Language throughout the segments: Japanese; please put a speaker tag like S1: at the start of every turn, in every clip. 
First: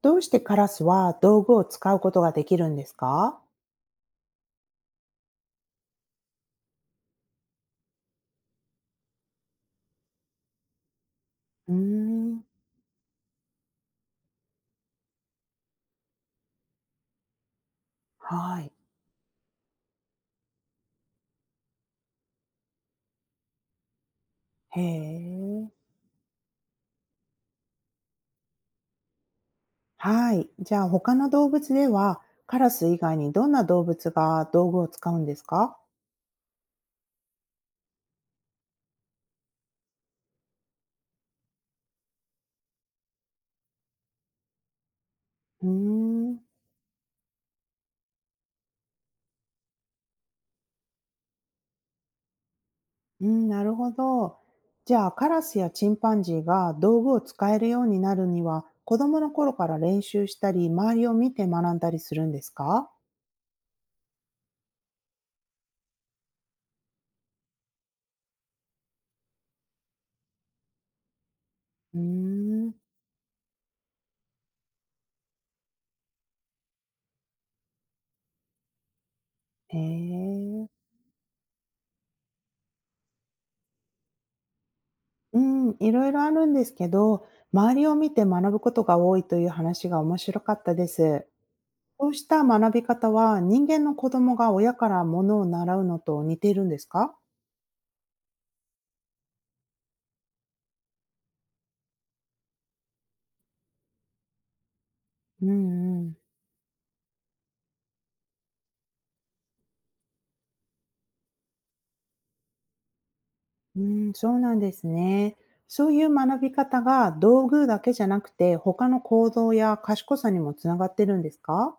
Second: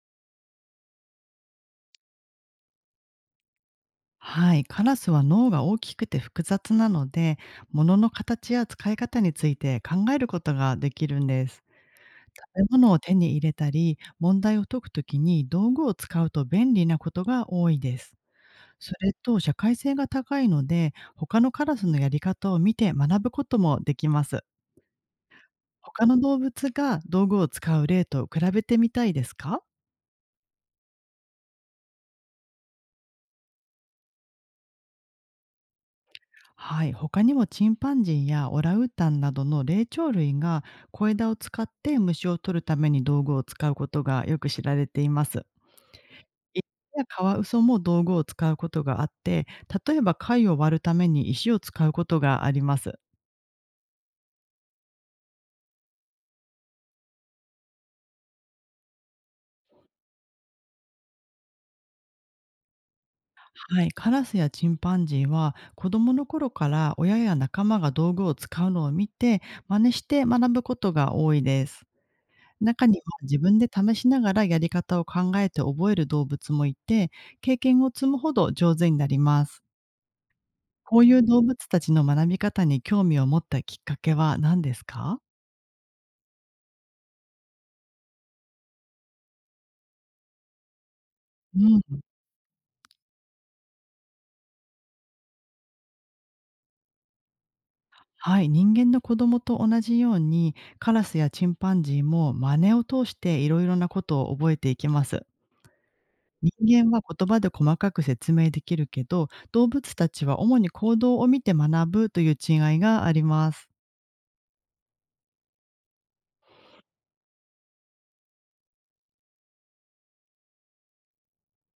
S1: どうしてカラスは道具を使うことができるんですか？
S2: はい、カラスは脳が大きくて複雑なので、物の形や使い方について考えることができるんです。
S1: うーん、
S2: 食べ物を手に入れたり、問題を解くときに道具を使うと便利なことが多いです。
S1: はい。
S2: それと社会性が高いので、他のカラスのやり方を見て学ぶこともできます。
S1: へえ。
S2: 他の動物が道具を使う例と比べてみたいですか？
S1: はい。じゃあ他の動物では、カラス以外にどんな動物が道具を使うんですか？
S2: はい、他にもチンパンジーやオランウータンなどの霊長類が小枝を使って虫を取るために道具を使うことがよく知られています。
S1: うーん。
S2: いや、カワウソも道具を使うことがあって、例えば貝を割るために石を使うことがあります。
S1: うん、なるほど。じゃあカラスやチンパンジーが道具を使えるようになるには、子供の頃から練習したり周りを見て学んだりするんですか？
S2: はい、カラスやチンパンジーは子どもの頃から親や仲間が道具を使うのを見て真似して学ぶことが多いです。
S1: うーん。
S2: 中には自分で試しながらやり方を考えて覚える動物もいて、経験を積むほど上手になります。
S1: へえ。
S2: こういう動物たちの学び方に興味を持ったきっかけは何ですか？
S1: うん、いろいろあるんですけど、周りを見て学ぶことが多いという話が面白かったです。
S2: うん、
S1: こうした学び方は、人間の子供が親からものを習うのと似ているんですか？
S2: はい、人間の子供と同じように、カラスやチンパンジーも真似を通していろいろなことを覚えていきます。
S1: うんうん。
S2: 人間は言葉で細かく説明できるけど、動物たちは主に行動を見て学ぶという違いがあります。
S1: うん、そうなんですね。そういう学び方が道具だけじゃなくて、他の行動や賢さにもつながってるんですか？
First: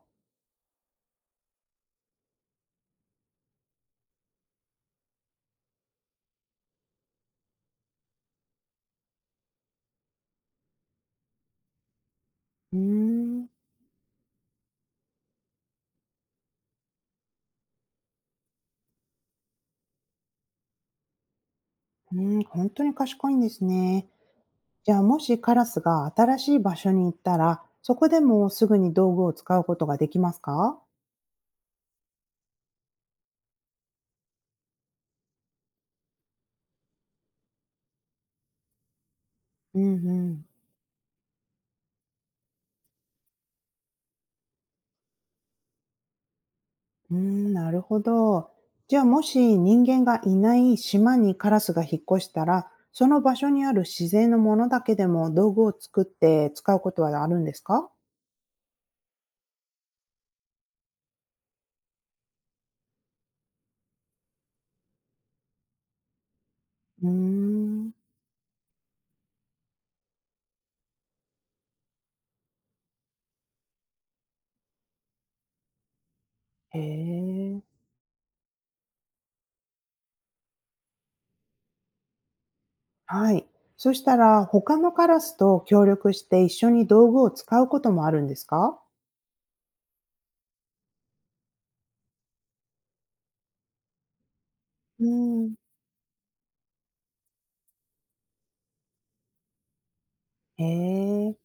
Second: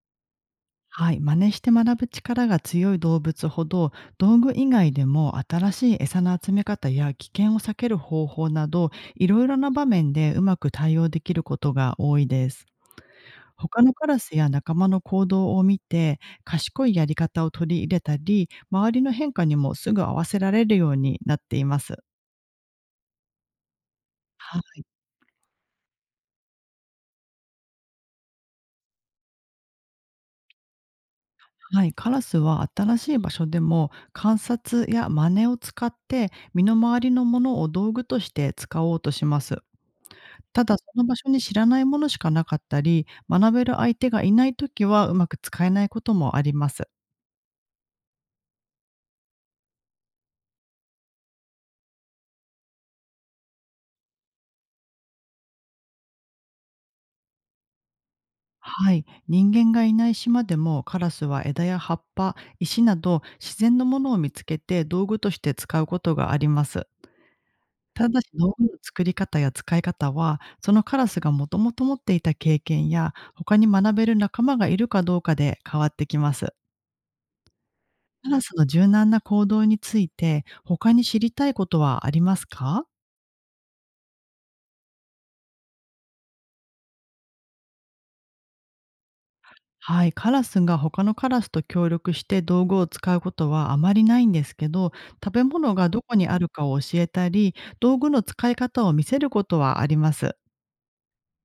S2: はい、真似して学ぶ力が強い動物ほど、道具以外でも新しい餌の集め方や危険を避ける方法など、いろいろな場面でうまく対応できることが多いです。
S1: うーん、
S2: 他のカラスや仲間の行動を見て、賢いやり方を取り入れたり周りの変化にもすぐ合わせられるようになっています。
S1: うん、本当に賢いんですね。
S2: はい、
S1: じゃあもしカラスが新しい場所に行ったら、そこでもすぐに道具を使うことができますか？
S2: はい、カラスは新しい場所でも観察や真似を使って身の回りのものを道具として使おうとします。
S1: うんうん。
S2: ただ、その場所に知らないものしかなかったり、学べる相手がいない時はうまく使えないこともあります。
S1: うーん、なるほど。じゃあもし人間がいない島にカラスが引っ越したら、その場所にある自然のものだけでも道具を作って使うことはあるんですか？
S2: はい、人間がいない島でもカラスは枝や葉っぱ、石など自然のものを見つけて道具として使うことがあります。
S1: うーん。
S2: ただし道具の作り方や使い方は、そのカラスがもともと持っていた経験や、他に学べる仲間がいるかどうかで変わってきます。
S1: へえ。
S2: カラスの柔軟な行動について、他に知りたいことはありますか？
S1: はい。そしたら他のカラスと協力して、一緒に道具を使うこともあるんですか？
S2: はい、カラスが他のカラスと協力して道具を使うことはあまりないんですけど、
S1: う
S2: 食べ
S1: ん。
S2: 物がどこにあるかを教えたり、道具の使い方を見せることはあります。
S1: へえ。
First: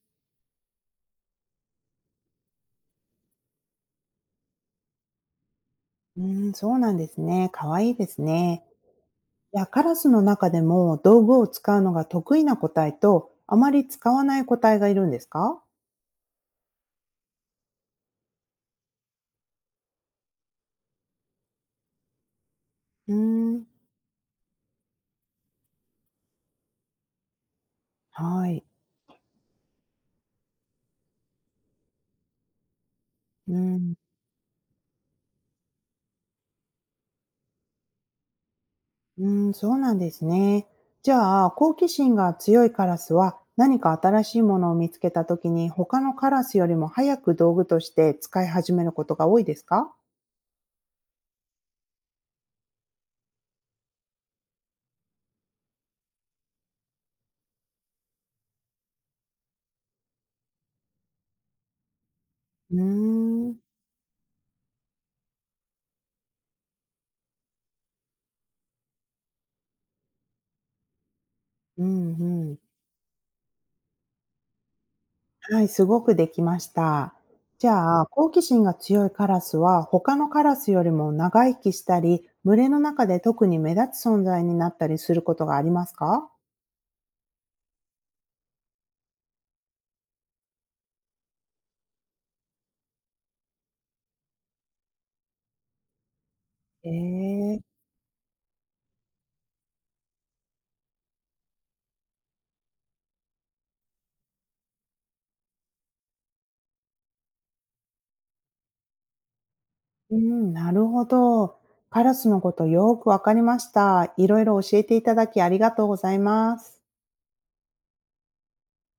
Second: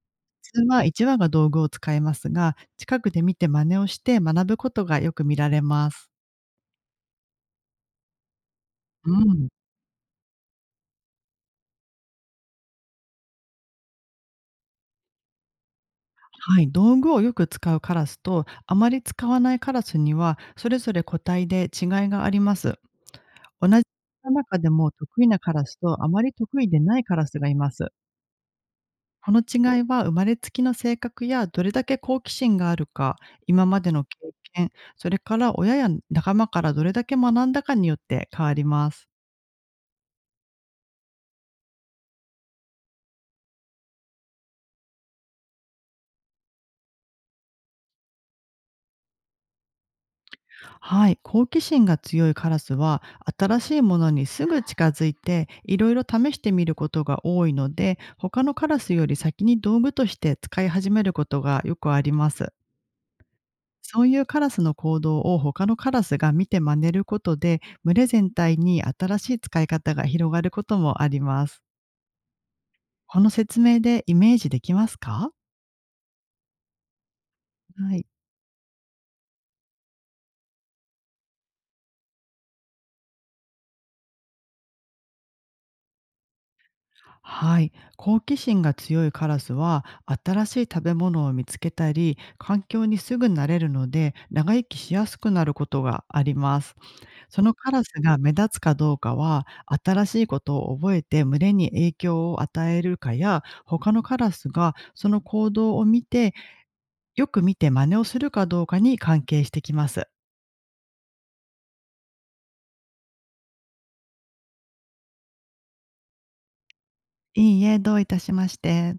S2: 普通は1羽が道具を使いますが、近くで見て真似をして学ぶことがよく見られます。
S1: うーん、そうなんですね。可愛いいですね。
S2: うん、
S1: いや、カラスの中でも道具を使うのが得意な個体と、あまり使わない個体がいるんですか？
S2: はい、道具をよく使うカラスとあまり使わないカラスにはそれぞれ個体で違いがあります。
S1: うーん、
S2: 同じ中でも得意なカラスとあまり得意でないカラスがいます。
S1: はい。
S2: この違いは生まれつきの性格やどれだけ好奇心があるか、
S1: うー
S2: 今まで
S1: ん、
S2: の経験、それから親や仲間からどれだけ学んだかによって変わります。
S1: うーん、そうなんですね。じゃあ、好奇心が強いカラスは、何か新しいものを見つけたときに、他のカラスよりも早く道具として使い始めることが多いですか？
S2: はい、好奇心が強いカラスは、新しいものにすぐ近づいていろいろ試してみることが多いので、他のカラスより先に道具として使い始めることがよくあります。
S1: うーん、
S2: そういうカラスの行動を他のカラスが見て真似ることで、群れ全体に新しい使い方が広がることもあります。
S1: うん、うん。
S2: この説明でイメージできますか？
S1: はい、すごくできました。じ
S2: は
S1: ゃあ、
S2: い。
S1: 好奇心が強いカラスは、他のカラスよりも長生きしたり、群れの中で特に目立つ存在になったりすることがありますか？
S2: はい、好奇心が強いカラスは、新しい食べ物を見つけたり、環境にすぐ慣れるので、長生きしやすくなることがあります。その
S1: ええ、
S2: カラスが目立つかどうかは、新しいことを覚えて群れに影響を与えるかや、他のカラスがその行動を見て、よく見て真似をするかどうかに関係してきます。
S1: うん、なるほど。カラスのことよくわかりました。いろいろ教えていただきありがとうございます。
S2: いいえ、どういたしまして。